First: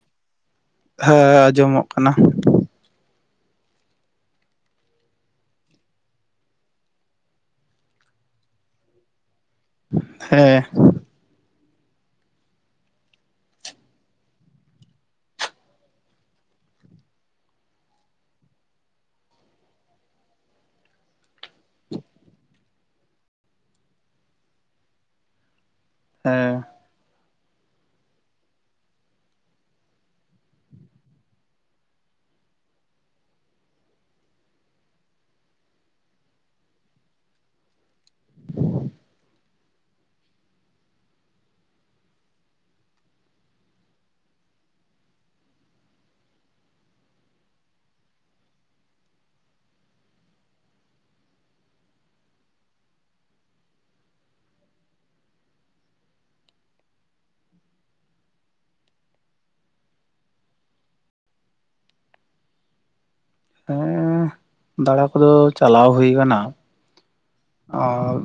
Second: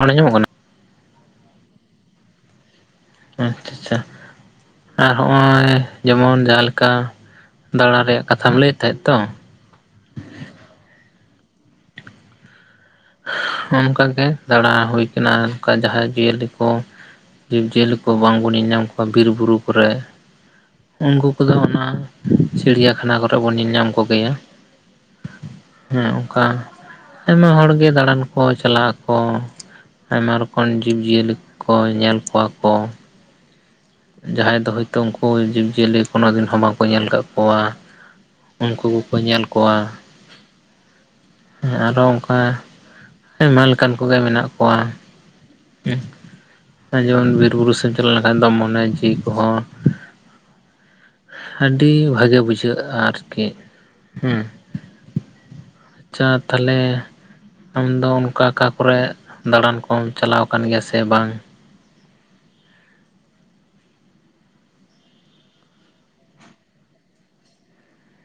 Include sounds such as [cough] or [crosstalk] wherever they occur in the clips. ᱨᱚᱲ ᱟᱸᱡᱚᱜ ᱠᱟᱱᱟ ᱦᱮᱸ ᱟᱸᱡᱚᱢᱚᱜ ᱠᱟᱱᱟ ᱟᱪᱷᱟ ᱪᱷᱟ ᱟᱨ ᱦᱚᱸᱜᱼᱚᱭ ᱡᱮᱢᱚᱱ ᱡᱟᱦᱟᱸ ᱞᱮᱠᱟ ᱫᱟᱸᱲᱟ ᱨᱮᱭᱟᱜ ᱠᱟᱛᱷᱟᱢ ᱞᱟᱹᱭᱮᱫ ᱛᱟᱦᱮᱸᱜ ᱛᱚ ᱦᱮᱸ ᱚᱱᱠᱟᱜᱮ ᱫᱟᱸᱲᱟ ᱦᱩᱭ ᱠᱟᱱᱟ ᱚᱝᱠᱟ ᱡᱟᱦᱟᱸᱭ ᱡᱤᱭᱟᱹᱞᱤ ᱠᱚ ᱡᱤᱵᱽᱡᱤᱭᱟᱹᱞᱤ ᱠᱚ ᱵᱟᱝᱵᱚᱱ ᱧᱤᱧᱟᱢ ᱠᱚᱣᱟ ᱵᱤᱨ ᱵᱩᱨᱩ ᱠᱚᱨᱮ ᱩᱱᱠᱩ ᱠᱚᱫᱚ ᱚᱱᱟ ᱪᱤᱲᱤᱭᱟᱠᱷᱟᱱᱟ ᱠᱚᱨᱮ ᱵᱚᱱ ᱧᱤᱧᱟᱢ ᱠᱚᱜᱮᱭᱟ ᱦᱮᱸ ᱚᱝᱠᱟ ᱟᱭᱢᱟ ᱦᱚᱲ ᱜᱮ ᱫᱟᱸᱬᱟᱱ ᱠᱚ ᱪᱟᱞᱟᱜ ᱟᱠᱚ ᱟᱭᱢᱟ ᱨᱚᱠᱚᱢ ᱡᱤᱵᱽ ᱡᱤᱭᱟᱹᱞᱤ ᱠᱚ ᱧᱮᱞ ᱠᱚᱣᱟ ᱠᱚ ᱡᱟᱦᱟᱸᱭ ᱫᱚ ᱦᱚᱭᱛᱚ ᱩᱱᱠᱩ ᱡᱤᱵᱽ ᱡᱤᱭᱟᱹᱞᱤ ᱠᱳᱱᱳ ᱫᱤᱱ ᱦᱚᱸ ᱵᱟᱝᱠᱚ ᱧᱮᱞ ᱠᱟᱜ ᱠᱚᱣᱟ ᱩᱱᱠᱩ ᱠᱚᱠᱚ ᱧᱮᱞ ᱠᱚᱣᱟ ᱦᱮᱸ ᱟᱨᱦᱚᱸ ᱚᱝᱠᱟ ᱟᱭᱢᱟ ᱞᱮᱠᱟᱱ ᱠᱚᱜᱮ ᱢᱮᱱᱟᱜ ᱠᱚᱣᱟ [inaudible] ᱡᱮᱢᱚᱱ ᱵᱤᱨ ᱵᱩᱨᱩ ᱥᱮᱫ ᱮᱢ ᱪᱟᱞᱟᱣ ᱞᱮᱱᱠᱷᱟᱱ ᱟᱫᱚᱢ ᱢᱚᱱᱮ ᱡᱤᱣᱤ ᱠᱚᱦᱚᱸ ᱟᱹᱰᱤ ᱵᱷᱟᱜᱮ ᱵᱩᱡᱷᱟᱹᱜᱼᱟ ᱟᱨᱠᱤ ᱦᱩᱸ ᱟᱪᱪᱷᱟ ᱛᱟᱦᱞᱮ ᱟᱢ ᱫᱚ ᱚᱱᱠᱟ ᱚᱠᱟ ᱠᱚᱨᱮᱫ ᱫᱟᱬᱟᱱ ᱠᱚᱢ ᱪᱟᱞᱟᱣ ᱟᱠᱟᱱ ᱜᱮᱭᱟ ᱥᱮ ᱵᱟᱝ ᱦᱮᱸ ᱫᱟᱬᱟ ᱠᱚᱫᱚ ᱪᱟᱞᱟᱣ ᱦᱩᱭ ᱠᱟᱱᱟ ᱚ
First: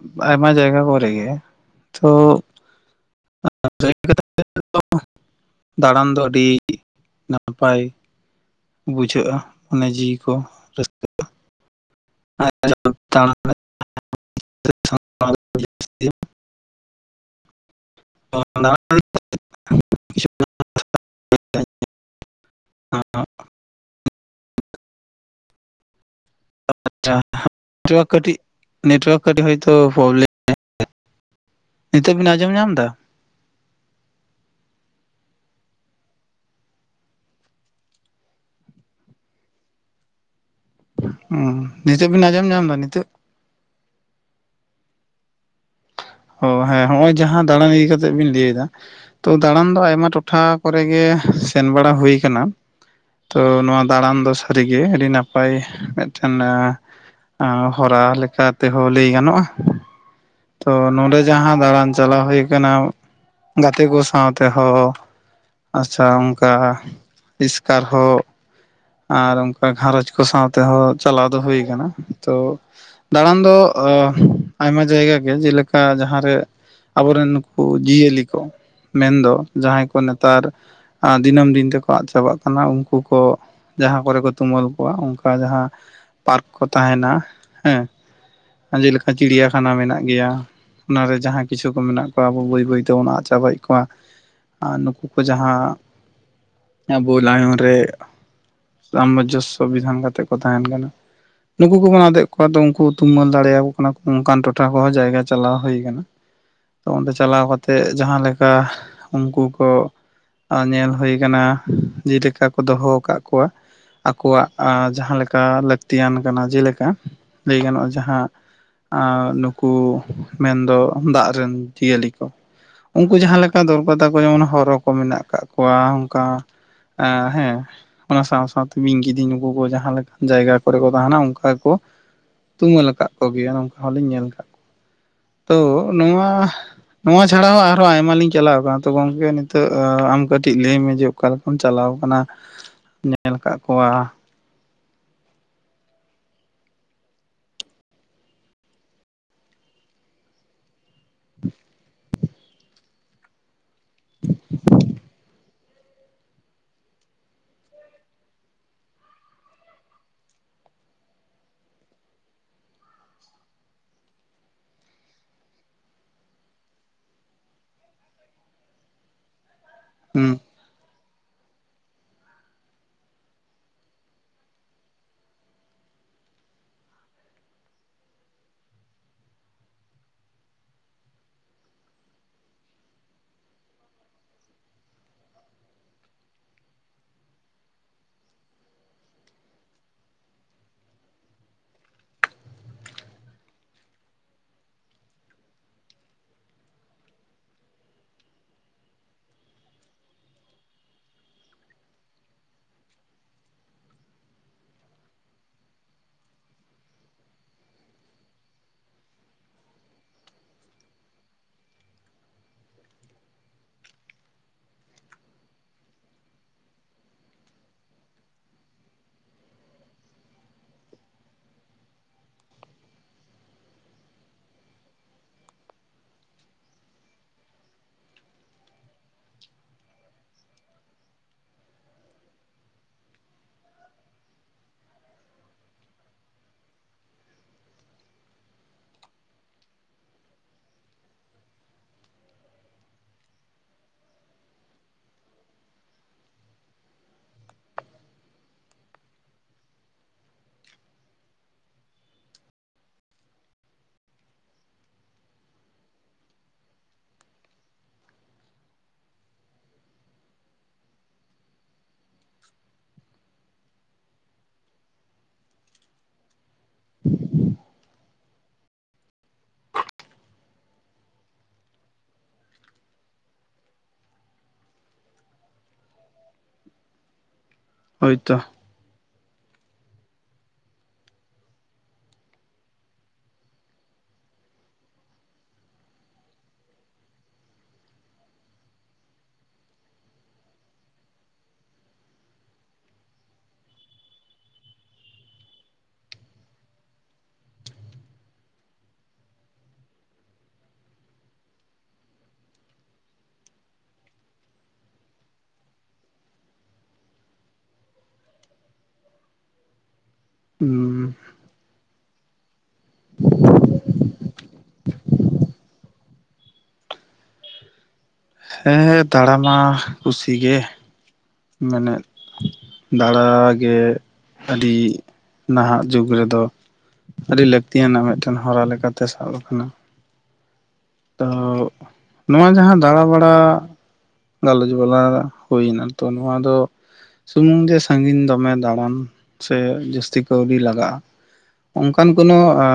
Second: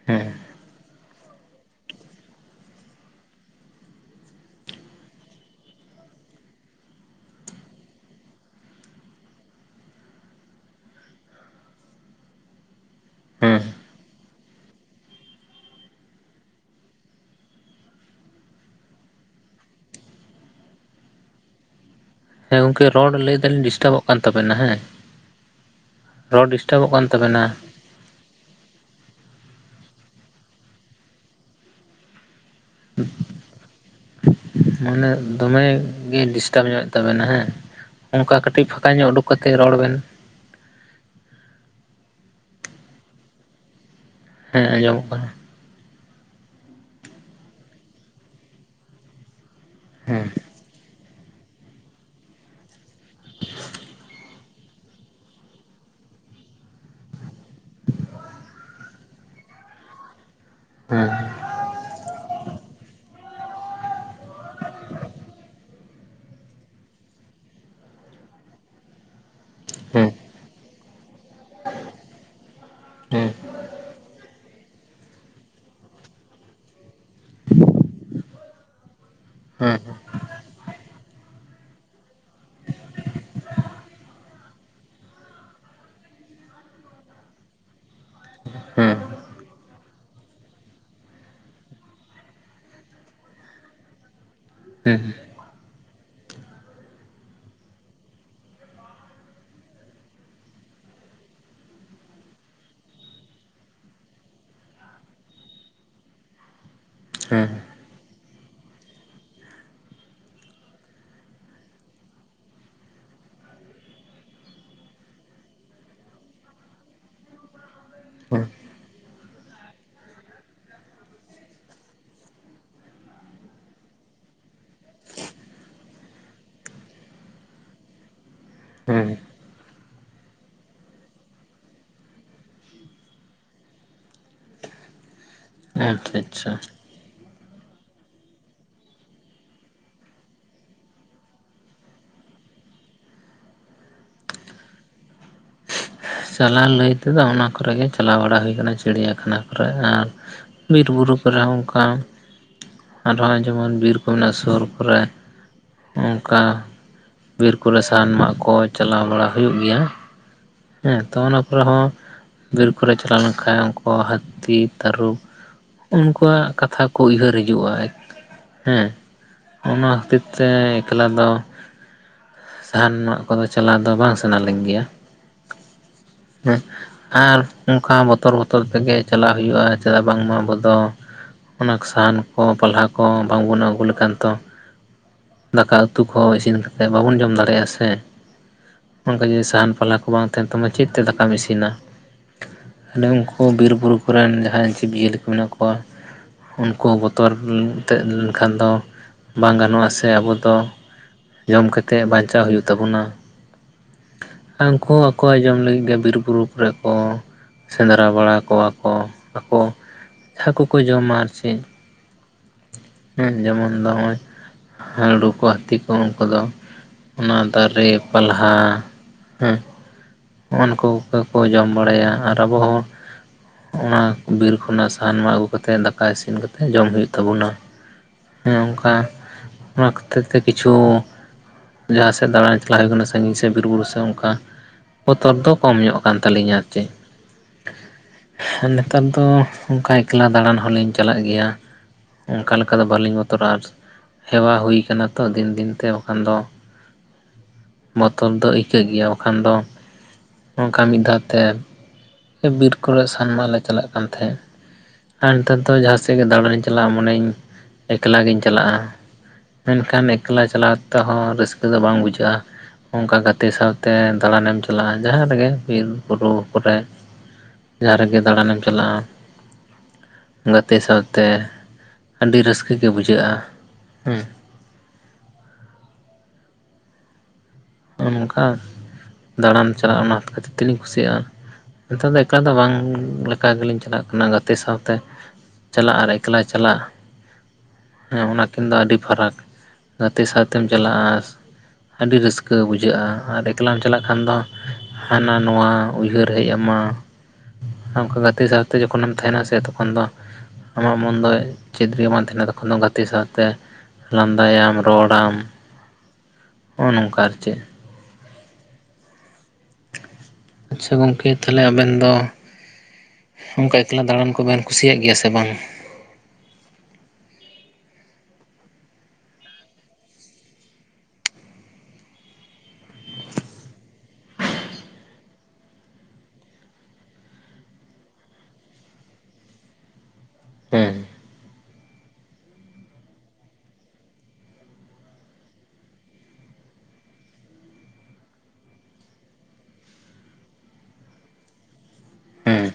ᱦᱮᱸ ᱟᱭᱢᱟ ᱡᱟᱭᱜᱟ ᱠᱚᱨᱮ ᱜᱮ ᱛᱚ [inaudible] ᱫᱟᱬᱟᱱ ᱫᱚ ᱟᱹᱰᱤ ᱱᱟᱯᱟᱭ ᱵᱩᱡᱷᱟᱹᱜᱼᱟ ᱢᱚᱱᱮ ᱡᱤᱣᱤ ᱠᱚ ᱨᱟᱹᱥᱠᱟᱹᱜᱼᱟ [inaudible] [unintelligible] [unintelligible] ᱦᱮᱸ ᱜᱚᱢᱠᱮ ᱨᱚᱲ ᱞᱟᱹᱭ ᱫᱟᱞᱤᱧ ᱰᱤᱥᱴᱟᱵᱚᱜ ᱠᱟᱱ ᱛᱟᱵᱮᱱᱟ ᱦᱮᱸ ᱨᱚᱲ ᱰᱤᱥᱴᱟᱵᱚᱜ ᱠᱟᱱ ᱛᱟᱵᱮᱱᱟ ᱱᱮᱴᱣᱟᱨᱠ ᱠᱟᱹᱴᱤᱡ ᱱᱮᱴᱳᱣᱟᱨᱠ ᱠᱟᱹᱴᱤᱡ ᱦᱚᱭᱛᱳ ᱯᱨᱚᱵᱞᱮᱢ ᱱᱤᱛᱚᱜ ᱵᱤᱱ ᱟᱸᱡᱚᱢ ᱧᱟᱢ ᱫᱟ ᱢᱟᱱᱮ ᱫᱚᱢᱮᱜ ᱜᱮ ᱰᱤᱥᱴᱟᱵᱽ ᱧᱚᱜᱮᱫ ᱛᱟᱵᱮᱱᱟ ᱦᱮᱸ ᱚᱱᱠᱟ ᱠᱟᱹᱴᱤᱡ ᱯᱷᱟᱸᱠᱟ ᱧᱚᱜ ᱳᱰᱳᱠ ᱠᱟᱛᱮ ᱨᱚᱲ ᱵᱮᱱ ᱳ ᱱᱤᱛᱚᱜ ᱵᱤᱱ ᱟᱸᱡᱚᱢ ᱧᱟᱢ ᱫᱟ ᱱᱤᱛᱟ. ᱜ ᱦᱮᱸ ᱟᱸᱡᱚᱢᱚᱜ ᱠᱟᱱᱟ ᱚ ᱦᱮᱸ ᱦᱚᱜ ᱚᱭ ᱡᱟᱦᱟᱸ ᱫᱟᱬᱟᱱ ᱤᱫᱤ ᱠᱟᱛᱮᱜ ᱵᱤᱱ ᱞᱟᱹᱭ ᱫᱟ ᱛᱚ ᱫᱟᱬᱟᱱ ᱫᱚ ᱟᱭᱢᱟ ᱦᱮᱸ ᱴᱚᱴᱷᱟ ᱠᱚᱨᱮ ᱜᱮ ᱥᱮᱱ ᱵᱟᱲᱟ ᱦᱩᱭ ᱟᱠᱟᱱᱟ ᱛᱚ ᱱᱚᱣᱟ ᱫᱟᱬᱟᱱ ᱫᱚ ᱥᱟᱹᱨᱤᱜᱮ ᱟᱹᱰᱤ ᱱᱟᱯᱟᱭ ᱢᱤᱫᱴᱮᱱ ᱮ ᱦᱚᱨᱟ ᱞᱮᱠᱟᱛᱮᱦᱚᱸ ᱞᱟᱹᱭ ᱜᱟᱱᱚᱜᱼᱟ ᱛᱚ ᱱᱚᱰᱮ ᱦᱮᱸ ᱡᱟᱦᱟᱸ ᱫᱟᱬᱟᱱ ᱪᱟᱞᱟᱣ ᱦᱩᱭ ᱠᱟᱱᱟ ᱜᱟᱛᱮ ᱠᱚ ᱥᱟᱶ ᱛᱮᱦᱚᱸ ᱟᱪᱪᱷᱟ ᱚᱱᱠᱟ ᱮᱥᱠᱟᱨ ᱦᱚᱸ ᱟᱨ ᱚᱱᱠᱟ ᱜᱷᱟᱨᱚᱸᱡᱽ ᱠᱚ ᱥᱟᱶ ᱛᱮᱦᱚᱸ ᱪᱟᱞᱟᱣ ᱫᱚ ᱦᱩᱭ ᱠᱟᱱᱟ ᱛᱚ ᱦᱮᱸ ᱫᱟᱬᱟᱱ ᱫᱚ ᱚ ᱟᱭᱢᱟ ᱡᱟᱭᱜᱟ ᱜᱮ ᱡᱮᱞᱮᱠᱟ ᱡᱟᱦᱟᱸ ᱨᱮ ᱟᱵᱚᱨᱮᱱ ᱱᱩᱠᱩ ᱡᱤᱭᱟᱹᱞᱤ ᱠᱚ ᱢᱮᱱᱫᱚ ᱦᱮᱸ ᱡᱟᱦᱟᱸᱭ ᱠᱚ ᱱᱮᱛᱟᱨ ᱫᱤᱱᱟᱹᱢ ᱫᱤᱱ ᱛᱮᱠᱚ ᱟᱫ ᱪᱟᱵᱟᱜ ᱠᱟᱱᱟ ᱩᱱᱠᱩ ᱠᱚ ᱡᱟᱦᱟᱸ ᱠᱚᱨᱮ ᱠᱚ ᱛᱩᱢᱟᱹᱞ ᱠᱚᱣᱟ ᱚᱱᱠᱟ ᱡᱟᱦᱟᱸ ᱯᱟᱨᱠ ᱠᱚ ᱛᱟᱦᱮᱱᱟ ᱦᱮᱸ ᱦᱮᱸ ᱦᱮᱸ ᱡᱮᱞᱮᱠᱟ ᱪᱤᱲᱤᱭᱟᱠᱷᱟᱱᱟ ᱢᱮᱱᱟᱜ ᱜᱮᱭᱟ ᱚᱱᱟᱨᱮ ᱡᱟᱦᱟᱸ ᱠᱤᱪᱷᱩ ᱠᱚ ᱢᱮᱱᱟᱜ ᱠᱚᱣᱟ ᱟᱵᱚ ᱵᱟᱹᱭ ᱵᱟᱹᱭ ᱛᱮᱵᱚᱱ ᱟᱫ ᱪᱟᱵᱟᱭᱮᱫ ᱠᱚᱣᱟ ᱟᱨ ᱦᱮᱸ ᱱᱩᱠᱩ ᱠᱚ ᱡᱟᱦᱟᱸ ᱟᱵᱚ ᱞᱟᱭᱚᱝ ᱨᱮ ᱥᱟᱢᱚᱡᱚᱥᱥᱚ ᱵᱤᱫᱷᱟᱱ ᱠᱟᱛᱮᱫ ᱠᱚ ᱛᱟᱦᱮᱱ ᱠᱟᱱᱟ ᱱᱩᱠᱩ ᱠᱚᱵᱚᱱ ᱟᱫᱮᱜ ᱠᱚᱣᱟ ᱛᱚ ᱩᱱᱠᱩ ᱛᱩᱢᱟᱹᱞ ᱫᱟᱲᱮᱭᱟᱠᱚ ᱠᱟᱱᱟ ᱠᱚ ᱚᱱᱠᱟᱱ ᱴᱚᱴᱷᱟ ᱠᱚᱦᱚᱸ ᱡᱟᱭᱜᱟ ᱪᱟᱞᱟᱣ ᱦᱩᱭ ᱠᱟᱱᱟ ᱛᱚ ᱚᱸᱰᱮ ᱪᱟᱞᱟᱣ ᱦᱮᱸ ᱠᱟᱛᱮᱫ ᱡᱟᱦᱟᱸ ᱞᱮᱠᱟ ᱩᱱᱠᱩ ᱠᱚ ᱟᱨ ᱧᱮᱞ ᱦᱩᱭ ᱟᱠᱟᱱᱟ ᱡᱮᱞᱮᱠᱟ ᱠᱚ ᱫᱚᱦᱚ ᱠᱟᱜ ᱠᱚᱣᱟ, ᱟᱠᱚᱣᱟᱜ ᱡᱟᱦᱟᱸ ᱞᱮᱠᱟ ᱞᱟᱹᱠᱛᱤᱭᱟᱱ ᱠᱟᱱᱟ, ᱡᱮᱞᱮᱠᱟ ᱞᱟᱹᱭ ᱜᱟᱱᱚᱜᱼᱟ ᱡᱟᱦᱟᱸ ᱦᱩᱸ ᱟᱸ, ᱱᱩᱠᱩ ᱢᱮᱱᱫᱚ ᱫᱟᱜ ᱨᱮᱱ ᱡᱤᱭᱟᱹᱞᱤ ᱠᱚ ᱩᱱᱠᱩ ᱡᱟᱦᱟᱸ ᱞᱮᱠᱟ ᱫᱚᱨᱠᱟᱨ ᱛᱟᱠᱚ ᱡᱮᱢᱚᱱ ᱦᱚᱨᱚ ᱠᱚ ᱢᱮᱱᱟᱜ ᱠᱟᱜ ᱠᱚᱣᱟ ᱚᱱᱠᱟ ᱟᱸᱻ ᱦᱮᱸ ᱚᱱᱟ ᱥᱟᱶ ᱥᱟᱶᱛᱮ ᱵᱤᱧ ᱦᱩᱸ ᱠᱤᱫᱤᱧ ᱱᱩᱠᱩ ᱠᱚ ᱡᱟᱦᱟᱸ ᱞᱮᱠᱟ ᱡᱟᱭᱜᱟ ᱠᱚᱨᱮ ᱠᱚ ᱛᱟᱦᱮᱱᱟ ᱚᱱᱠᱟ ᱠᱚ ᱛᱩᱢᱟᱹᱞ ᱟᱠᱟᱫ ᱠᱚᱜᱮᱭᱟ ᱱᱚᱝᱠᱟ ᱦᱚᱸᱞᱤᱧ ᱧᱮᱞ ᱟᱠᱟᱫ ᱠᱚᱣᱟ, ᱛᱚ ᱟᱪᱪᱷᱟ ᱱᱚᱣᱟ ᱟᱪᱪᱷᱟ ᱱᱚᱣᱟ ᱪᱷᱟᱲᱟ ᱦᱚᱸ ᱟᱨᱦᱚᱸ ᱟᱭᱢᱟ ᱞᱤᱧ ᱪᱟᱞᱟᱣ ᱟᱠᱟᱱᱟ, ᱛᱚ ᱜᱚᱝᱠᱮ ᱱᱤᱛᱚᱜ ᱟᱢ ᱠᱟᱹᱴᱤᱡ ᱞᱟᱹᱭ ᱢᱮ ᱡᱮ ᱚᱠᱟ ᱞᱮᱠᱟᱢ ᱪᱟᱞᱟᱣ ᱟᱠᱟᱱᱟ, ᱧᱮᱞ ᱟᱠᱟᱫ ᱠᱚᱣᱟ ᱾ ᱪᱟᱞᱟᱣ ᱞᱟᱹᱭ ᱛᱮᱫᱚ ᱚᱱᱟ ᱠᱚᱨᱮᱜ ᱪᱟᱞᱟᱣ ᱵᱟᱲᱟ ᱦᱩᱭ ᱟᱠᱟᱱᱟ ᱪᱤᱲᱭᱟᱠᱷᱟᱱᱟ ᱠᱚᱨᱮ ᱟᱨ ᱵᱤᱨᱵᱩᱨᱩ ᱠᱚᱨᱮ ᱦᱚᱸ ᱚᱱᱠᱟ, ᱟᱨᱦᱚᱸ ᱡᱮᱢᱚᱱ ᱵᱤᱨ ᱠᱚ ᱢᱮᱱᱟᱜᱼᱟ ᱥᱩᱨ ᱠᱚᱨᱮ ᱚᱱᱠᱟ ᱵᱤᱨ ᱠᱚᱨᱮ ᱥᱟᱦᱟᱱ ᱢᱟᱜ ᱠᱚ ᱪᱟᱞᱟᱣ ᱵᱟᱲᱟ ᱦᱩᱭᱩᱜ ᱜᱮᱭᱟ ᱦᱮᱸ ᱛᱚ ᱚᱱᱟ ᱠᱚᱨᱮ ᱦᱚᱸ, ᱵᱤᱨ ᱠᱚᱨᱮ ᱪᱟᱞᱟᱣ ᱞᱮᱱᱠᱷᱟᱡ ᱩᱱᱠᱩ ᱦᱟᱹᱛᱤ, ᱛᱟᱹᱨᱩᱵ ᱩᱱᱠᱩᱣᱟᱜ ᱠᱟᱛᱷᱟ ᱠᱚ ᱩᱭᱦᱟᱹᱨ ᱦᱤᱡᱩᱜᱼᱟ ᱦᱮᱸ ᱚᱱᱟ ᱠᱷᱟᱹᱛᱤᱨ ᱦᱩᱸ ᱛᱮ ᱮᱠᱞᱟ ᱫᱚ ᱥᱟᱦᱟᱱ ᱢᱟᱜ ᱠᱚᱫᱚ ᱪᱟᱞᱟᱣ ᱫᱚ ᱵᱟᱝ ᱥᱟᱱᱟ ᱞᱤᱧ ᱜᱮᱭᱟ ᱦᱮᱸ ᱟᱨ ᱚᱱᱠᱟ ᱵᱚᱛᱚᱨ-ᱵᱚᱛᱚᱨ ᱛᱮᱜᱮ ᱪᱟᱞᱟᱜ ᱦᱩᱭᱩᱜᱼᱟ ᱪᱮᱫᱟᱜ ᱵᱟᱝᱢᱟ ᱟᱵᱚ ᱫᱚ ᱚᱱᱟᱠᱚ ᱥᱟᱦᱟᱱ ᱠᱚ, ᱯᱟᱞᱦᱟ ᱠᱚ, ᱵᱟᱝᱵᱚᱱ ᱟᱹᱜᱩ ᱞᱮᱠᱷᱟᱱ ᱛᱚ ᱫᱟᱠᱟ ᱩᱛᱩ ᱠᱚ ᱤᱥᱤᱱ ᱠᱟᱛᱮ ᱵᱟᱵᱚᱱ ᱡᱚᱢ ᱫᱟᱲᱮᱜᱼᱟ ᱥᱮ, ᱚᱱᱠᱟ ᱡᱩᱫᱤ ᱥᱟᱦᱟᱱ, ᱯᱟᱞᱦᱟ ᱠᱚ ᱵᱟᱝ ᱛᱟᱦᱮᱱ ᱛᱟᱢᱟ ᱪᱮᱫ ᱛᱮ ᱫᱟᱠᱟᱢ ᱤᱥᱤᱱᱟ ᱚᱱᱮ ᱩᱱᱠᱩ ᱵᱤᱨᱼᱵᱩᱨᱩ ᱠᱚᱨᱮᱱ ᱡᱟᱦᱟᱸᱭ ᱡᱤᱵ-ᱡᱤᱭᱟᱹᱞᱤ ᱠᱚ ᱢᱮᱱᱟᱜ ᱠᱚᱣᱟ ᱩᱱᱠᱩ ᱵᱚᱛᱚᱨ [unintelligible] ᱞᱮᱱᱠᱷᱟᱱ ᱫᱚ ᱵᱟᱝ ᱜᱟᱱᱚᱜᱼᱟ ᱥᱮ ᱟᱵᱚᱫᱚ ᱡᱚᱢ ᱠᱟᱛᱮ ᱵᱟᱧᱪᱟᱣ ᱦᱩᱭᱩᱜ ᱛᱟᱵᱳᱱᱟ, ᱩᱱᱠᱟ ᱟᱠᱚᱣ ᱟ ᱡᱚᱢ ᱞᱟᱹᱜᱤᱫ ᱜᱮ ᱵᱤᱨ ᱵᱩᱨᱩ ᱠᱚᱨᱮ ᱠᱚ ᱥᱮᱸᱫᱽᱨᱟ ᱵᱟᱲᱟ ᱠᱚᱣᱟ ᱠᱚ ᱾ ᱟᱠᱚ ᱾ ᱦᱟᱹᱠᱩ ᱠᱚ ᱡᱚᱢᱟ ᱟᱨ ᱪᱮᱫ ᱦᱮᱸ ᱡᱮᱢᱚᱱ ᱱᱚᱜᱼᱚᱭ ᱦᱟᱹᱲᱩ ᱠᱚ, ᱦᱟᱹᱛᱤ ᱠᱚ, ᱩᱱᱠᱩ ᱫᱚ᱾ ᱚᱱᱟ ᱫᱟᱨᱮ ᱯᱟᱞᱦᱟ ᱦᱮᱸ ᱩᱱᱠᱩ ᱩᱠᱟᱠᱩ ᱡᱚᱢ ᱵᱟᱲᱟᱭᱟ ᱟᱨ ᱟᱵᱚ ᱦᱚᱸ ᱚᱱᱟ ᱵᱤᱨ ᱠᱷᱚᱱᱟᱜ ᱥᱟᱦᱟᱱ ᱢᱟᱜ ᱟᱹᱜᱩ ᱠᱟᱛᱮ ᱫᱟᱠᱟ ᱤᱥᱤᱱ ᱠᱟᱛᱮᱜ ᱡᱚᱢ ᱦᱳᱭᱳᱜ ᱛᱟᱵᱚᱱᱟ, ᱦᱮᱸ ᱚᱱᱠᱟ ᱚᱱᱟ ᱠᱷᱟᱹᱛᱤᱨ ᱛᱮ ᱠᱤᱪᱷᱩ ᱡᱟᱦᱟ ᱥᱮᱫ ᱫᱟᱬᱟᱱ ᱪᱟᱞᱟᱣ ᱦᱩᱭ ᱠᱟᱱᱟ ᱥᱮ ᱥᱟᱺᱜᱤᱧ ᱥᱮ ᱵᱤᱨ ᱵᱩᱨᱩ ᱥᱮ ᱚᱱᱠᱟ ᱵᱚᱛᱚᱨ ᱫᱚ ᱠᱚᱢ ᱧᱚᱜ ᱠᱟᱱ ᱛᱟᱹᱞᱤᱧᱟ ᱟᱨ ᱪᱮᱫ ᱱᱮᱛᱟᱨ ᱫᱚ ᱚᱱᱠᱟ ᱮᱠᱞᱟ ᱫᱟᱬᱟᱱ ᱦᱚᱞᱤᱧ ᱪᱟᱞᱟᱜ ᱜᱮᱭᱟ, ᱚᱱᱠᱟ ᱞᱮᱠᱟ ᱫᱚ ᱵᱟᱹᱞᱤᱧ ᱵᱚᱛᱚᱨᱟ ᱟᱨ ᱦᱮᱣᱟ ᱦᱩᱭ ᱠᱟᱱᱟ ᱛᱚ ᱫᱤᱱ ᱫᱤᱱ ᱛᱮ ᱵᱟᱠᱷᱟᱱ ᱫᱚ ᱵᱚᱛᱚᱨ ᱫᱚ ᱟᱹᱭᱠᱟᱹᱜ ᱜᱮᱭᱟ ᱵᱟᱠᱷᱟᱱ ᱫᱚ ᱚᱱᱠᱟ ᱢᱤᱫ ᱫᱷᱟᱣᱛᱮ ᱵᱤᱨ ᱠᱚᱨᱮᱜ ᱥᱟᱦᱟᱱ ᱢᱟᱜ ᱞᱮ ᱪᱟᱞᱟᱜ ᱠᱟᱱ ᱛᱟᱦᱮᱸᱫ ᱾ ᱟᱨ ᱱᱮᱛᱟᱨ ᱫᱚ ᱡᱟᱦᱟᱸ ᱥᱮᱫ ᱜᱮ ᱫᱟᱬᱟᱱᱤᱧ ᱪᱟᱞᱟᱜᱼᱟ ᱢᱚᱱᱮᱤᱧ ᱮᱠᱞᱟᱜᱤᱧ ᱪᱟᱞᱟᱜᱼᱟ, ᱢᱮᱱᱠᱷᱟᱱ ᱮᱠᱞᱟ ᱪᱟᱞᱟᱣ ᱛᱮᱦᱚᱸ ᱨᱟᱹᱥᱠᱟᱹ ᱫᱚ ᱵᱟᱝ ᱵᱩᱡᱷᱟᱹᱜᱼᱟ, ᱚᱱᱠᱟ ᱜᱟᱛᱮ ᱥᱟᱶᱛᱮ ᱫᱟᱬᱟᱱ ᱮᱢ ᱪᱟᱞᱟᱜᱼᱟ ᱡᱟᱦᱟᱸ ᱨᱮᱜᱮ ᱵᱤᱨᱵᱩᱨᱩ ᱠᱚᱨᱮ, ᱡᱟᱦᱟᱸ ᱨᱮᱜᱮ ᱫᱟᱬᱟᱱᱮᱢ ᱪᱟᱞᱟᱜᱼᱟ, ᱜᱟᱛᱮ ᱥᱟᱶᱛᱮ ᱟᱹᱰᱤ ᱨᱟᱹᱥᱠᱟᱹᱜ ᱜᱮ ᱵᱩᱡᱷᱟᱹᱜᱼᱟ, ᱦᱳᱭᱛᱚ ᱩᱱᱠᱟ ᱫᱟᱬᱟᱱ ᱪᱟᱞᱟᱜᱼᱟ ᱚᱱᱟ ᱠᱷᱟᱹᱛᱤᱨ ᱛᱮᱞᱤᱧ ᱠᱩᱥᱤᱭᱟᱜᱼᱟ, ᱱᱮᱛᱟᱨ ᱫᱚ ᱮᱠᱟᱞ ᱫᱚ ᱵᱟᱝ ᱞᱮᱠᱟ ᱜᱮᱞᱤᱧ ᱪᱟᱞᱟᱜ ᱠᱟᱱᱟ ᱜᱟᱛᱮ ᱥᱟᱶᱛᱮ, ᱪᱟᱞᱟᱜ ᱟᱨ ᱮᱠᱞᱟ ᱪᱟᱞᱟᱜ ᱦᱮᱸ ᱚᱱᱟ ᱠᱤᱱ ᱫᱚ ᱟᱹᱰᱤ ᱯᱷᱟᱨᱟᱠ ᱜᱟᱛᱮ ᱥᱟᱶᱛᱮᱢ ᱪᱟᱞᱟᱜᱼᱟ ᱟᱹᱰᱤ ᱨᱟᱹᱥ ᱠᱟᱹ ᱵᱩᱡᱷᱟᱹᱜᱼᱟ, ᱟᱨ ᱮᱠᱞᱟᱢ ᱪᱟᱞᱟᱜ ᱠᱷᱟᱱ ᱫᱚ ᱦᱟᱱᱟ ᱱᱚᱣᱟ ᱩᱭᱦᱟᱹᱨ ᱦᱮᱡ ᱟᱢᱟ, ᱩᱱᱠᱩ ᱜᱟᱛᱮ ᱥᱟᱶᱛᱮ ᱡᱚᱠᱷᱚᱱᱮᱢ ᱛᱟᱦᱮᱱᱟ ᱥᱮ ᱛᱚᱠᱷᱚᱱ ᱫᱚ ᱟᱢᱟᱜ ᱢᱚᱱ ᱫᱚ ᱪᱮᱫ ᱨᱮ ᱵᱟᱝ ᱛᱟᱦᱮᱱᱟ ᱛᱚᱠᱷᱚᱱ ᱫᱚ ᱜᱟᱛᱮ ᱥᱟᱶᱛᱮ ᱞᱟᱸᱫᱟᱭᱟᱢ ᱨᱚᱲᱟᱢ ᱦᱚᱦᱚ ᱱᱚᱝᱠᱟ ᱟᱨ ᱪᱮᱫ ᱟᱪᱪᱷᱟ ᱦᱩᱸ ᱜᱚᱝᱠᱮ ᱛᱟᱦᱚᱞᱮ ᱟᱵᱮᱱ ᱫᱚ ᱚᱱᱠᱟ ᱮᱠᱞᱟ ᱫᱟᱬᱟᱱ ᱠᱚᱵᱮᱱ ᱠᱩᱥᱤᱭᱟᱜ ᱜᱮᱭᱟ ᱥᱮ ᱵᱟᱝ ᱦᱮᱸ ᱦᱮᱸ ᱫᱟᱬᱟ ᱢᱟ ᱠᱩᱥᱤ ᱜᱮ ᱢᱮᱱᱮᱫ ᱫᱟᱬᱟ ᱜᱮ ᱟᱹᱰᱤ ᱱᱟᱦᱟᱜ ᱡᱩᱜᱽ ᱨᱮᱫᱚ ᱟᱹᱰᱤ ᱞᱟᱹᱠᱛᱤᱭᱟᱱᱟᱜ ᱢᱤᱫᱴᱮᱱ ᱦᱚᱨᱟ ᱞᱮᱠᱟ ᱛᱮ ᱥᱟᱵ ᱟᱠᱟᱱᱟ ᱦᱮᱸ ᱛᱚ ᱱᱚᱣᱟ ᱡᱟᱦᱟᱸ ᱫᱟᱬᱟᱵᱟᱲᱟ ᱜᱟᱞᱚᱪ ᱵᱟᱞᱟ ᱦᱩᱭ ᱮᱱᱟ ᱛᱚ ᱱᱚᱣᱟ ᱫᱚ ᱥᱩᱢᱩᱝ ᱡᱮ ᱥᱟᱺᱜᱤᱧ ᱫᱚᱢᱮ ᱫᱟᱬᱟᱱ ᱥᱮ ᱡᱟᱹᱥᱛᱤ ᱠᱟᱹᱣᱰᱤ ᱞᱟᱜᱟᱜᱼᱟ ᱚᱝᱠᱟᱱ ᱠᱳᱱᱚ ᱦᱮᱸ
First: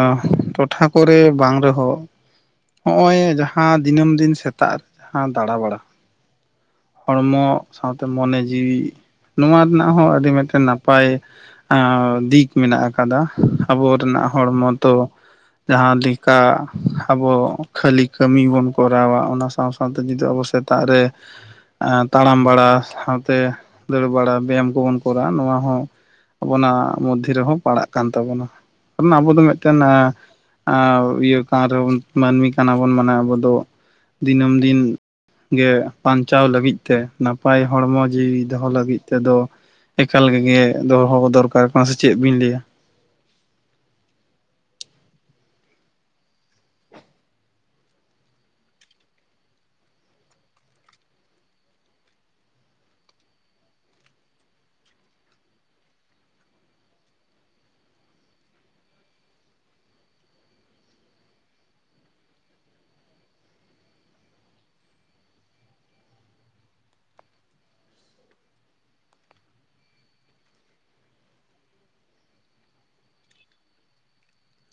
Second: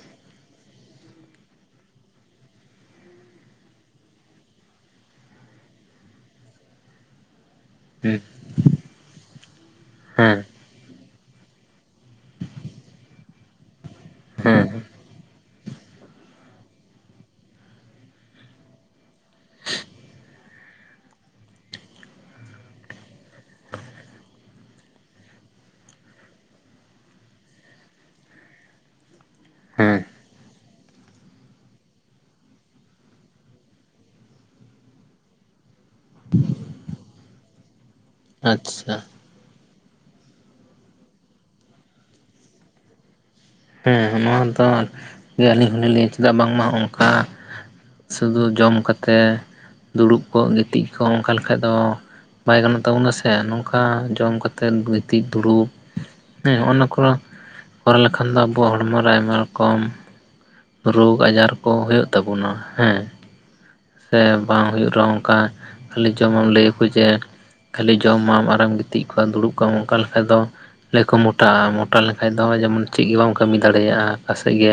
ᱴᱚᱴᱷᱟ ᱠᱚᱨᱮ ᱵᱟᱝ ᱨᱮᱦᱚᱸ ᱦᱚᱜᱼᱚᱭ ᱡᱟᱦᱟᱸ ᱫᱤᱱᱟᱹᱢ ᱫᱤᱱ ᱥᱮᱛᱟᱜ ᱡᱟᱦᱟᱸ ᱫᱟᱬᱟᱵᱟᱲᱟ᱾ ᱦᱚᱲᱢᱚ ᱥᱟᱶᱛᱮ ᱦᱮᱸ ᱢᱚᱱᱮ ᱡᱤᱣᱤ ᱱᱚᱣᱟ ᱨᱮᱱᱟᱜ ᱦᱚᱸ ᱟᱹᱰᱤ ᱦᱮᱸ ᱢᱤᱫᱴᱮᱱ ᱱᱟᱯ ᱟᱭ ᱫᱤᱠ ᱢᱮᱱᱟᱜ ᱟᱠᱟᱫᱟ ᱟᱵᱚ ᱨᱮᱱᱟᱜ ᱦᱮᱸ ᱦᱚᱲᱢᱚ ᱛᱚ ᱡᱟᱦᱟᱸ ᱞᱮᱠᱟ ᱟᱵᱚ ᱠᱷᱟᱹᱞᱤ ᱠᱟᱹᱢᱤ ᱵᱚᱱ ᱠᱚᱨᱟᱣᱟ ᱚᱱᱟ ᱥᱟᱶ ᱥᱟᱶᱛᱮ ᱡᱩᱫᱤ ᱟᱵᱚ ᱥᱮᱛᱟᱜ ᱨᱮ ᱛᱟᱲᱟᱢ ᱵᱟᱲᱟ ᱥᱟᱶᱛᱮ ᱫᱟᱹᱲ ᱵᱟᱲᱟ ᱵᱮᱭᱟᱢ ᱠᱚᱵᱚᱱ ᱠᱚᱨᱟᱣᱟ ᱱᱚᱣᱟ ᱦᱚᱸ ᱟᱵᱚᱱᱟᱜ ᱢᱚᱫᱽᱫᱷᱮ ᱨᱮᱦᱚᱸ ᱯᱟᱲᱟᱜ ᱠᱟᱱ ᱛᱟᱵᱚᱱᱟ ᱟᱵᱚ ᱫᱚ ᱢᱤᱫᱴᱮᱱ ᱦᱮᱸ ᱟᱣ ᱤᱭᱟᱹ ᱠᱟᱱ ᱨᱮᱦᱚ ᱵᱚᱱ ᱢᱟᱹᱱᱢᱤ ᱠᱟᱱᱟ ᱵᱚᱱ ᱢᱟᱱᱮ ᱟᱵᱚ ᱫᱚ ᱫᱤᱱᱟᱹᱢ ᱫᱤᱱ ᱜᱮ ᱵᱟᱧᱪᱟᱣ ᱞᱟᱹᱜᱤᱫ ᱛᱮ ᱱᱟᱯᱟᱭ ᱦᱚᱲᱢᱚ ᱡᱤᱣᱤ ᱫᱚᱦᱚ ᱟᱪᱪᱷᱟ ᱞᱟᱹᱜᱤᱫ ᱛᱮᱫᱚ ᱮᱠᱟᱞ ᱜᱮ ᱫᱚᱦᱚ ᱫᱚᱨᱠᱟᱨ ᱠᱟᱱᱟ ᱥᱮ ᱪᱮᱫ ᱵᱤᱱ ᱞᱟᱹᱭᱟ ᱦᱮᱸ ᱦᱮᱸ ᱱᱚᱣᱟ ᱫᱚ ᱟᱹᱞᱤᱧ ᱦᱚᱸᱞᱤᱧ ᱞᱟᱹᱭᱟ ᱪᱮᱫᱟᱜ ᱵᱟᱝᱢᱟ ᱚᱱᱠᱟ ᱥᱩᱫᱷᱩ ᱡᱚᱢ ᱠᱟᱛᱮᱫ ᱫᱩᱲᱩᱵ ᱠᱚᱜ ᱜᱤᱛᱤᱡ ᱠᱚᱜ ᱚᱱᱠᱟ ᱞᱮᱠᱷᱟᱡ ᱫᱚ ᱵᱟᱭ ᱜᱟᱱᱚᱜ ᱛᱟᱵᱚᱱᱟ ᱥᱮ ᱱᱚᱝᱠᱟ ᱡᱚᱢ ᱠᱟᱛᱮᱫ ᱜᱤᱛᱤᱡ ᱫᱩᱲᱩᱵ ᱦᱮᱸ ᱱᱚᱦᱼᱚ ᱱᱟ ᱠᱚᱨᱟᱣ ᱠᱚᱨᱟᱣ ᱞᱮᱠᱷᱟᱱ ᱫᱚ ᱟᱵᱚᱣᱟᱜ ᱦᱚᱲᱢᱚ ᱟᱭᱢᱟ ᱨᱚᱠᱚᱢ ᱨᱳᱜᱽ ᱟᱡᱟᱨ ᱠᱚ ᱦᱳᱭᱳᱜ ᱛᱟᱵᱚᱱᱟ ᱦᱮᱸ ᱥᱮ ᱵᱟᱝ ᱦᱩᱭᱩᱜ ᱨᱮᱦᱚᱸ ᱚᱱᱠᱟ ᱠᱷᱟᱹᱞᱤ ᱡᱚᱢᱟᱢ ᱞᱟᱹᱭ ᱟᱠᱚ ᱡᱮ ᱠᱷᱟᱹᱞᱤ ᱡᱚᱢᱟᱢ ᱟᱨᱮᱢ ᱜᱤᱛᱤᱡ ᱠᱚᱣᱟ ᱫᱩᱲᱩᱵ ᱠᱚᱜ ᱟᱢ ᱚᱱᱠᱟ ᱞᱮᱠᱟ-ᱡ ᱫᱚ ᱞᱟᱹᱭ ᱟᱠᱚ ᱢᱚᱴᱟᱜᱼᱟ ᱢᱚᱴᱟ ᱞᱮᱱᱠᱷᱟᱡ ᱫᱚ ᱡᱮᱢᱚᱱ ᱪᱮᱫ ᱜᱮ ᱵᱟᱢ ᱠᱟᱹᱢᱤ ᱫᱟᱲᱮᱭᱟᱜᱼᱟ ᱚᱠᱟ ᱥᱮᱫ ᱜᱮ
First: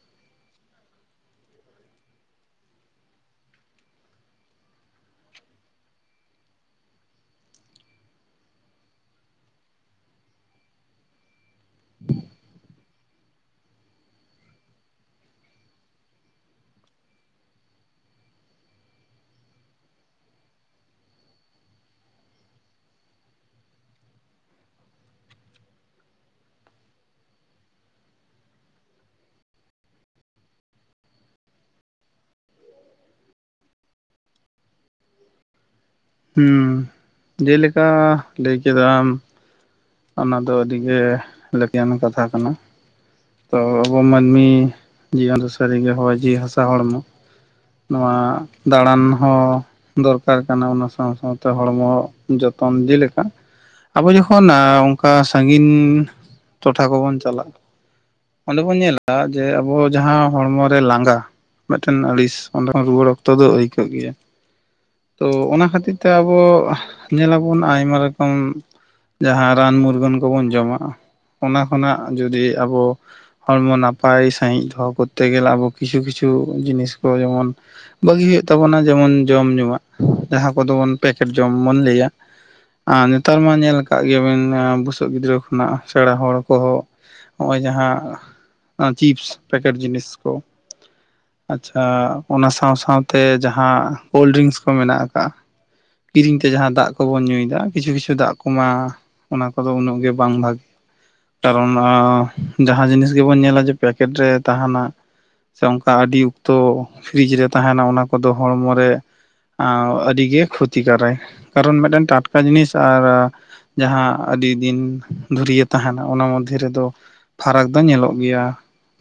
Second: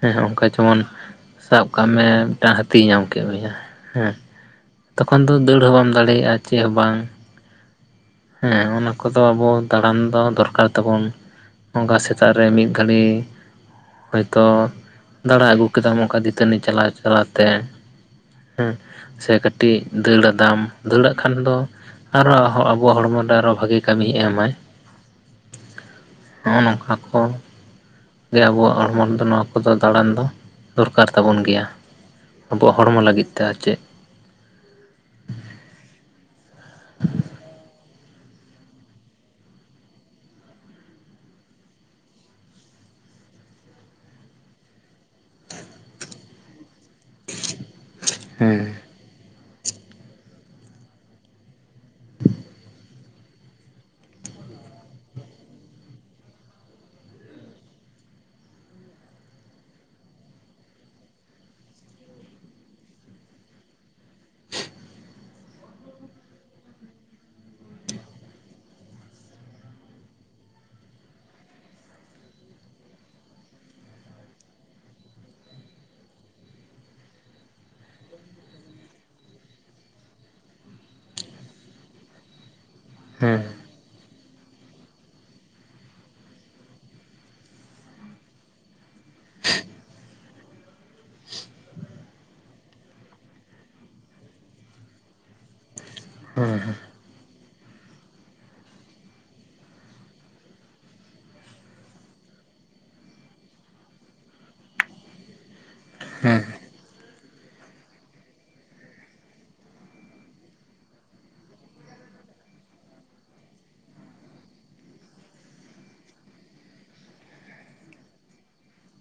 ᱦᱮᱸ ᱚᱱᱠᱟ ᱡᱮᱢᱚᱱ ᱥᱟᱵ ᱠᱟᱜ ᱢᱮ ᱢᱤᱫᱴᱟᱝ ᱦᱟᱹᱛᱤᱭ ᱧᱟᱢ ᱠᱮᱫ ᱢᱮᱭᱟ ᱦᱮᱸ ᱛᱚᱠᱷᱚᱱ ᱫᱚ ᱫᱟᱹᱲ ᱦᱚᱸ ᱵᱟᱢ ᱫᱟᱲᱮᱭᱟᱜᱼᱟ ᱪᱮᱫ ᱦᱚᱸ ᱵᱟᱝ ᱦᱮᱸ ᱚᱱᱟ ᱠᱚᱫᱚ ᱟᱵᱚ ᱫᱟᱬᱟᱱ ᱫᱚ ᱫᱚᱨᱠᱟᱨ ᱛᱟᱵᱚᱱ ᱚᱱᱠᱟ ᱥᱮᱛᱟᱜ ᱨᱮ ᱢᱤᱫ ᱜᱷᱟᱹᱲᱤ ᱦᱚᱳᱭᱛᱳ ᱫᱟᱬᱟ ᱟᱹᱜᱩ ᱠᱮᱫᱟᱢ ᱚᱱᱠᱟ ᱫᱟᱹᱛᱟᱹᱱᱤ ᱪᱟᱞᱟᱜ ᱪᱟᱞᱟᱜ ᱛᱮ ᱦᱮᱸ ᱥᱮ ᱠᱟᱹᱴᱤᱡ ᱫᱟᱹᱲ ᱟᱫᱟᱢ ᱫᱟᱹᱲᱟᱜ ᱠᱷᱟᱱ ᱫᱚ ᱟᱨᱚ ᱟᱵᱚᱣᱟᱜ ᱦᱚᱲᱢᱚ ᱨᱮ ᱟᱨᱚ ᱵᱷᱟᱜᱤ ᱠᱟᱹᱢᱤ ᱮᱢᱟᱭ ᱱᱚᱜ-ᱚ ᱱᱚᱝᱠᱟ ᱠᱚ ᱜᱮ ᱟᱵᱚᱣᱟᱜ ᱦᱚᱲᱢᱚ ᱨᱮᱫᱚ ᱱᱚᱣᱟ ᱠᱚᱫᱚ ᱫᱟᱬᱟᱱ ᱫᱚ ᱫᱚᱨᱠᱟᱨ ᱛᱟᱵᱚᱱ ᱜᱮᱭᱟ ᱟᱵᱚᱣᱟᱜ ᱦᱚᱲᱢᱚ ᱞᱟᱹᱜᱤᱫ ᱛᱮ ᱟᱨ ᱪᱮᱫ ᱦᱮᱸ ᱡᱮᱞᱮᱠᱟ ᱞᱟᱹᱭ ᱠᱮᱫᱟᱢ ᱚᱱᱟ ᱫᱚ ᱟᱹᱰᱤ ᱜᱮ ᱞᱟᱹᱠᱛᱤᱭᱟᱱ ᱠᱟᱛᱷᱟ ᱠᱟᱱᱟ ᱛᱚ ᱟᱵᱚ ᱢᱟᱹᱱᱢᱤ ᱡᱤᱭᱚᱱ ᱥᱟᱹᱨᱤ ᱜᱮ ᱦᱚᱭ ᱡᱤᱣᱤ ᱦᱟᱥᱟ ᱦᱚᱲᱢᱚ ᱱᱚᱣᱟ ᱫᱟᱬᱟᱱ ᱦᱚᱸ ᱫᱚᱨᱠᱟᱨ ᱠᱟᱱᱟ ᱚᱱᱟ ᱥᱟᱶ ᱥᱟᱶᱛᱮ ᱦᱚᱲᱢᱚ ᱡᱚᱛᱚᱱ ᱡᱮᱞᱮᱠᱟ ᱟᱵᱚ ᱡᱚᱠᱷᱚᱱ ᱟ ᱚᱱᱠᱟ ᱥᱟᱺᱜᱤᱧ ᱴᱚᱴᱷᱟ ᱠᱚᱵᱚᱱ ᱪᱟᱞᱟᱜᱼᱟ ᱚᱸᱰᱮ ᱵᱚᱱ ᱧᱮᱞᱟ ᱡᱮ ᱟᱵᱚ ᱡᱟᱦᱟ ᱦᱚᱲᱢᱚ ᱨᱮ ᱞᱟᱸᱜᱟ ᱢᱤᱫᱴᱮᱱ ᱟᱹᱲᱤᱥ ᱚᱸᱰᱮ ᱠᱷᱚᱱ ᱨᱩᱣᱟᱹᱲ ᱚᱠᱛᱚ ᱫᱚ ᱟᱹᱭᱠᱟᱹᱜ ᱜᱮᱭᱟ ᱛᱚ ᱚᱱᱟ ᱠᱷᱟᱹᱛᱤᱨ ᱛᱮ ᱟᱵᱚ ᱧᱮᱞ ᱟᱵᱚᱱ ᱟᱭᱢᱟ ᱨᱚᱠᱚᱢ ᱡᱟᱦᱟ ᱨᱟᱱ ᱢᱩᱨᱜᱟᱹᱱ ᱠᱚᱵᱚᱱ ᱡᱚᱢᱟ ᱚᱱᱟ ᱠᱷᱚᱱᱟᱜ ᱡᱩᱫᱤ ᱟᱵᱚ ᱦᱚᱲᱢᱚ ᱱᱟᱯᱟᱭ ᱥᱟᱺᱦᱤᱡ ᱫᱚᱦᱚ ᱠᱚᱨᱛᱮ ᱜᱮᱞᱮ ᱟᱵᱚ ᱠᱤᱪᱷᱩ ᱠᱤᱪᱷᱩ ᱡᱤᱱᱤᱥ ᱠᱚ ᱡᱮᱢᱚᱱ ᱵᱷᱟᱹᱜᱤ ᱦᱩᱭᱩᱜ ᱛᱟᱵᱚᱱᱟ ᱡᱮᱢᱚᱱ ᱡᱚᱢ ᱧᱩᱣᱟᱜ ᱡᱟᱦᱟᱸ ᱠᱚᱫᱚ ᱵᱚᱱ ᱯᱮᱠᱮᱴ ᱡᱚᱢ ᱵᱚᱱ ᱞᱟᱹᱭᱟ [inaudible] ᱟᱨ ᱱᱮᱛᱟᱨ ᱢᱟ ᱧᱮᱞ ᱟᱠᱟᱫ ᱜᱮᱭᱟᱵᱮᱱ ᱮᱸ ᱵᱩᱥᱟᱹᱜ ᱜᱤᱫᱽᱨᱟᱹ ᱠᱷᱚᱱᱟᱜ ᱥᱮᱬᱟ ᱦᱚᱲ ᱠᱚᱦᱚᱸ ᱦᱚᱜ ᱚᱭ ᱡᱟᱦᱟᱸ ᱪᱤᱯᱥ ᱯᱮᱠᱮᱴ ᱡᱤᱱᱤᱥ ᱠᱚ ᱟᱪᱪᱷᱟ ᱚᱱᱟ ᱥᱟᱶ ᱥᱟᱶᱛᱮ ᱡᱟᱦᱟᱸ ᱠᱳᱞ ᱰᱨᱤᱝᱥ ᱠᱚ ᱢᱮᱱᱟᱜ ᱟᱠᱟᱜ-ᱟ ᱠᱤᱨᱤᱧ ᱛᱮ ᱡᱟᱦᱟᱸ ᱫᱟᱜ ᱠᱚᱵᱚᱱ ᱧᱩᱭᱫᱟ ᱠᱤᱪᱷᱩ ᱠᱤᱪᱷᱩ ᱫᱟᱜ ᱠᱚᱢᱟ ᱚᱱᱟ ᱠᱚᱫᱚ ᱩᱱᱟᱹᱜ ᱜᱮ ᱵᱟᱝ ᱵᱷᱟ ᱠᱟᱨᱚᱱ ᱡᱟᱦᱟᱸ ᱡᱤᱱᱤᱥ ᱜᱮᱵᱚᱱ ᱧᱮᱞᱟ ᱡᱮ ᱯᱮᱠᱮᱴ ᱨᱮ ᱛᱟᱦᱮᱱᱟ ᱥᱮ ᱚᱝᱠᱟ ᱟᱹᱰᱤ ᱚᱠᱛᱷᱚ ᱯᱷᱨᱤᱡᱽ ᱨᱮ ᱛᱟᱦᱮᱱᱟ ᱚᱱᱟ ᱠᱚᱫᱚ ᱦᱚᱲᱢᱚ ᱨᱮ ᱟᱻ ᱟᱹᱰᱤᱜᱮ ᱠᱷᱚᱛᱤ ᱠᱟᱨᱟᱭ ᱠᱟᱨᱚᱱ ᱢᱮᱴᱮᱱ ᱴᱟᱴᱠᱟ ᱡᱤᱱᱤᱥ ᱟᱨ ᱡᱟᱦᱟᱸ ᱟᱹᱰᱤ ᱫᱤᱱ ᱫᱷᱩᱨᱭᱟᱹ ᱛᱟᱦᱮᱱᱟ ᱚᱱᱟ ᱢᱚᱫᱽᱫᱷᱮ ᱨᱮᱫᱚ ᱯᱷᱟᱨᱟᱠ ᱫᱚ ᱧᱮᱞᱚᱜ ᱜᱮᱭᱟ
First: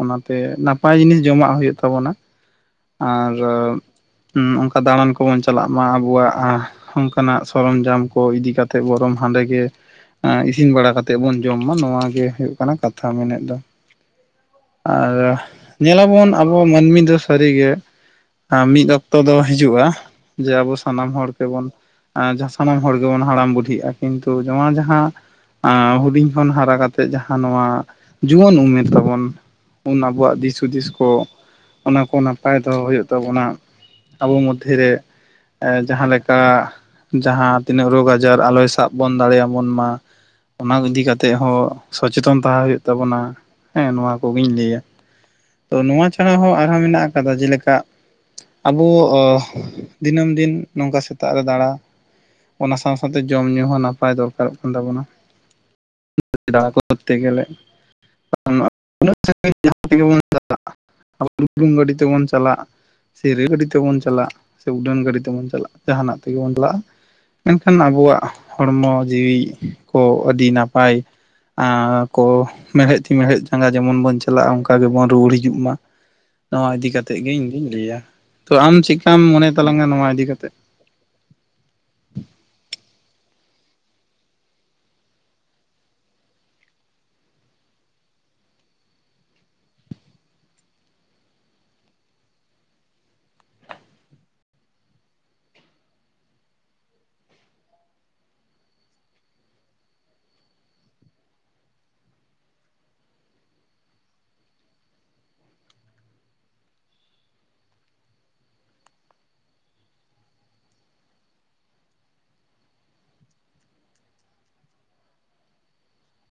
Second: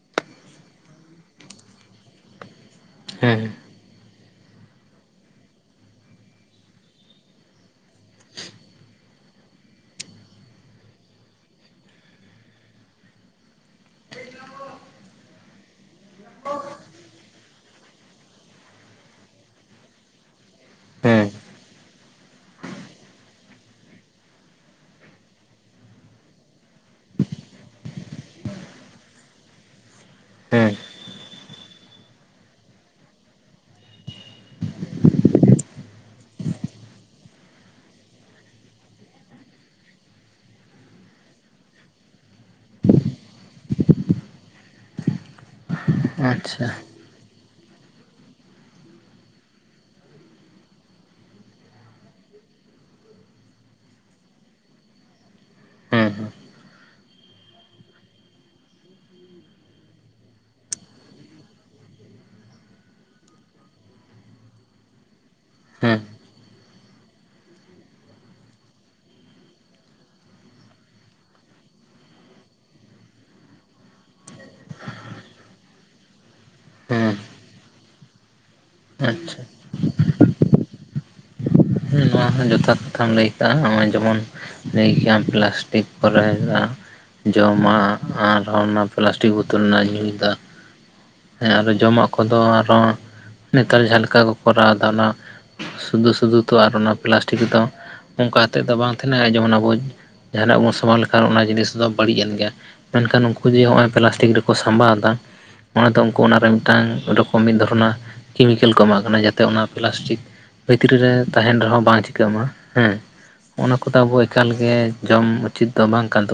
ᱚᱱᱟᱛᱮ ᱱᱟᱯᱟᱭ ᱡᱤᱱᱤᱥ ᱡᱚᱢᱟᱜ ᱦᱩᱭᱩᱜ ᱛᱟᱵᱚᱱᱟ ᱟᱨ ᱦᱮᱸ ᱚᱱᱠᱟ ᱫᱟᱬᱟᱱ ᱠᱚᱵᱚᱱ ᱪᱟᱞᱟᱜ ᱢᱟ ᱟᱵᱚᱣᱟᱜ ᱚᱝᱠᱟᱱᱟᱜ ᱥᱚᱨᱚᱢ ᱡᱟᱢ ᱠᱚ ᱤᱫᱤ ᱠᱟᱛᱮᱫ ᱵᱚᱨᱚᱝ ᱦᱟᱸᱰᱮ ᱜᱮ ᱮ ᱤᱥᱤᱱ ᱵᱟᱲᱟ ᱠᱟᱛᱮᱫ ᱵᱚᱱ ᱡᱚᱢ ᱢᱟ ᱱᱚᱣᱟ ᱜᱮ ᱦᱩᱭᱩᱜ ᱠᱟᱱᱟ ᱠᱟᱛᱷᱟ ᱢᱚᱱᱮᱫ ᱫᱚ ᱟᱨ ᱧᱮᱞᱟᱵᱚᱱ ᱟᱵᱚ ᱢᱟᱹᱱᱢᱤ ᱫᱚ ᱥᱟᱹᱨᱤᱜᱮ ᱦᱟᱸ ᱢᱤᱫ ᱚᱠᱛᱚ ᱫᱚ ᱦᱤᱡᱩᱜᱼᱟ ᱡᱮ ᱟᱵᱚ ᱥᱟᱱᱟᱢ ᱦᱮᱸ ᱦᱚᱲ ᱜᱮᱵᱚᱱ ᱟᱸ ᱡᱟᱦᱟᱸ ᱥᱟᱱᱟᱢ ᱦᱚᱲ ᱜᱮᱵᱚᱱ ᱦᱟᱲᱟᱢ ᱵᱩᱰᱷᱤᱜᱼᱟ ᱠᱤᱱᱛᱩ ᱱᱚᱣᱟ ᱡᱟᱦᱟᱸ ᱟᱸ ᱦᱩᱰᱤᱧ ᱠᱷᱚᱱ ᱦᱟᱨᱟ ᱠᱟᱛᱮᱜ ᱡᱟᱦᱟᱸ ᱱᱚᱣᱟ ᱡᱩᱣᱟᱹᱱ ᱩᱢᱮᱨ ᱛᱟᱵᱚᱱ ᱩᱱ ᱟᱵᱚᱣᱟᱜ ᱫᱤᱥ ᱦᱮᱸ ᱦᱩᱫᱤᱥ ᱠᱚ ᱚᱱᱟ ᱠᱚ ᱱᱟᱯᱟᱭ ᱫᱚᱦᱚ ᱦᱩᱭᱩᱜ ᱛᱟᱵᱚᱱᱟ ᱟᱵᱚ ᱢᱚᱫᱽᱫᱷᱮ ᱨᱮ, ᱮᱸ ᱡᱟᱦᱟᱸ ᱞᱮᱠᱟ ᱡᱟᱦᱟᱸ ᱛᱤᱱᱟᱹᱜ ᱨᱳᱜᱽ ᱟᱡᱟᱨ ᱟᱞᱚᱭ ᱥᱟᱵ ᱵᱚᱱ ᱫᱟᱲᱮᱭᱟ ᱵᱚᱱ ᱢᱟ, ᱚᱱᱟ ᱠᱚ ᱤᱫᱤ ᱠᱟᱛᱮᱫ ᱦᱚᱸ ᱥᱚᱪᱮᱛᱚᱱ ᱛᱟᱦᱮᱸ ᱦᱩᱭᱩᱜ ᱛᱟᱵᱚᱱᱟ, ᱦᱮᱸ ᱱᱚᱣᱟ ᱠᱚᱜᱤᱧ ᱞᱟᱹᱭᱟ ᱛᱚ ᱱᱚᱣᱟ ᱪᱷᱟᱲᱟ ᱦᱚᱸ ᱟᱪᱪᱷᱟ ᱟᱨᱦᱚᱸ ᱢᱮᱱᱟᱜ ᱟᱠᱟᱫᱟ ᱡᱮᱞᱮᱠᱟ ᱟᱵᱚ ᱫᱤᱱᱟᱹᱢ ᱫᱤᱱ ᱱᱚᱝᱠᱟ ᱥᱮᱛᱟᱜ ᱨᱮ ᱫᱟᱬᱟ, ᱚᱱᱟ ᱥᱟᱶ ᱥᱟᱶᱛᱮ ᱡᱚᱢ ᱧᱩ ᱦᱚᱸ ᱱᱟᱯᱟᱭ ᱫᱚᱨᱠᱟᱨᱚᱜ ᱠᱟᱱ ᱛᱟᱵᱚᱱᱟ, ᱦᱮᱸ [unintelligible] ᱛᱮ ᱜᱮ ᱞᱮ [unintelligible] [unintelligible] ᱟᱵᱚ ᱰᱩᱞᱩᱝ ᱜᱟᱹᱰᱤ ᱛᱮᱵᱚᱱ ᱪᱟᱞᱟᱜ ᱥᱮ ᱨᱮᱞ ᱜᱟᱹᱰᱤ ᱛᱮᱵᱚᱱ ᱪᱟᱞᱟᱜ ᱥᱮ ᱩᱰᱟᱹᱱ ᱜᱟᱹᱰᱤ ᱛᱮᱵᱚᱱ ᱪᱟᱞᱟᱜ, ᱦᱮᱸ ᱡᱟᱦᱟᱱᱟᱜ ᱛᱮᱜᱮ ᱵᱚᱱ ᱞᱟᱜ ᱟ ᱢᱮᱱᱠᱷᱟᱱ ᱟᱵᱚᱣᱟᱜ ᱦᱚᱲᱢᱚ ᱡᱤᱣᱤ ᱠᱚ ᱟᱹᱰᱤ ᱱᱟᱯᱟᱭ ᱟᱸ ᱠᱚ, ᱢᱮᱲᱦᱮᱫ ᱛᱤ ᱢᱮᱲᱦᱮᱫ ᱡᱟᱸᱜᱟ ᱡᱮᱢᱚᱱ ᱵᱚᱱ ᱪᱟᱞᱟᱜᱼᱟ ᱚᱱᱠᱟ ᱜᱮᱵᱚᱱ ᱨᱩᱣᱟᱹᱲ ᱦᱤᱡᱩᱜ ᱢᱟ, ᱱᱚᱣᱟ ᱤᱫᱤ ᱦᱮᱸ ᱠᱟᱛᱮᱫ ᱜᱮ ᱤᱧ ᱫᱩᱧ ᱞᱟᱹᱭᱟ ᱛᱚ ᱟᱢ ᱪᱮᱠᱟᱢ ᱟᱪᱪᱷᱟ ᱢᱚᱱᱮ ᱛᱟᱞᱟᱝᱟ ᱱᱚᱣᱟ ᱤᱫᱤ ᱠᱟᱛᱮᱫ, ᱱᱚᱣᱟ ᱦᱚᱸ ᱡᱚᱛᱷᱟᱛ ᱠᱟᱛᱷᱟᱢ ᱞᱟᱹᱭ ᱠᱟᱜᱼᱟ ᱱᱚᱜ-ᱚᱭ ᱡᱮᱢᱚᱱ ᱞᱟᱹᱭ ᱠᱮᱭᱟᱢ ᱯᱮᱞᱟᱥ ᱴᱤᱠ ᱠᱚᱨᱮ [unintelligible] ᱡᱚᱢᱟᱜ ᱟᱨᱦᱚᱸ ᱚᱱᱟ ᱯᱮᱞᱟᱥᱴᱤᱠ ᱵᱳᱛᱳᱞ ᱨᱮᱱᱟᱜ ᱧᱩᱭ ᱫᱟᱜ, ᱦᱮᱸ ᱟᱨᱦᱚ ᱡᱚᱢᱟᱜ ᱠᱚᱫᱚ ᱟᱨ ᱦᱚᱸ ᱱᱮᱛᱟᱨ ᱡᱟᱦᱟᱸ ᱞᱮᱠᱟ ᱠᱚ ᱠᱚᱨᱟᱣ ᱫᱟ ᱚᱱᱟ ᱥᱩᱫᱩ ᱥᱩᱫᱩ ᱛᱚ ᱟᱨ ᱚᱱᱟ ᱯᱮᱞᱟᱥᱴᱤᱠ ᱨᱮᱫᱚ ᱚᱝᱠᱟ ᱛᱮᱫ ᱫᱚ ᱵᱟᱝ ᱛᱷᱮᱱᱟ ᱡᱮᱢᱚᱱ ᱟᱵᱚᱡ, ᱡᱟᱦᱟᱱᱟᱜ ᱵᱚᱱ ᱥᱟᱢᱟ ᱞᱮᱠᱷᱟᱱ ᱚᱱᱟ ᱡᱤᱱᱤᱥ ᱫᱚ ᱵᱟᱹᱲᱤᱡ ᱮᱱ ᱜᱮ ᱢᱮᱱᱠᱷᱟᱱ ᱩᱱᱠᱩ ᱡᱮ ᱦᱚᱜᱼᱚᱭ ᱯᱮᱞᱟᱥᱴᱤᱠ ᱨᱮᱠᱚ ᱥᱟᱢᱵᱟᱣ ᱫᱟ, ᱚᱱᱟᱛᱮ ᱩᱝᱠᱩ ᱚᱱᱟᱨᱮ ᱢᱤᱫᱴᱟᱝ ᱨᱚᱠᱚᱢ ᱢᱤᱫ ᱫᱷᱚᱨᱚᱱᱟᱜ ᱠᱮᱢᱤᱠᱮᱞ ᱠᱚ ᱮᱢᱟᱜ ᱠᱟᱱᱟ ᱡᱟᱛᱮ ᱚᱱᱟ ᱯᱮᱞᱟᱥᱴᱤᱠ ᱵᱷᱤᱛᱨᱤ ᱨᱮ ᱛᱟᱦᱮᱱ ᱨᱮᱦᱚᱸ ᱵᱟᱝ ᱪᱤᱠᱟᱹᱜ ᱢᱟ ᱦᱮᱸ, ᱚᱱᱟ ᱠᱚᱫᱚ ᱟᱵᱚ ᱮᱠᱟᱞ ᱜᱮ ᱡᱚᱢ ᱩᱪᱤᱛ ᱫᱚ ᱵᱟᱝ ᱠᱟᱱ ᱛᱟᱵᱚ,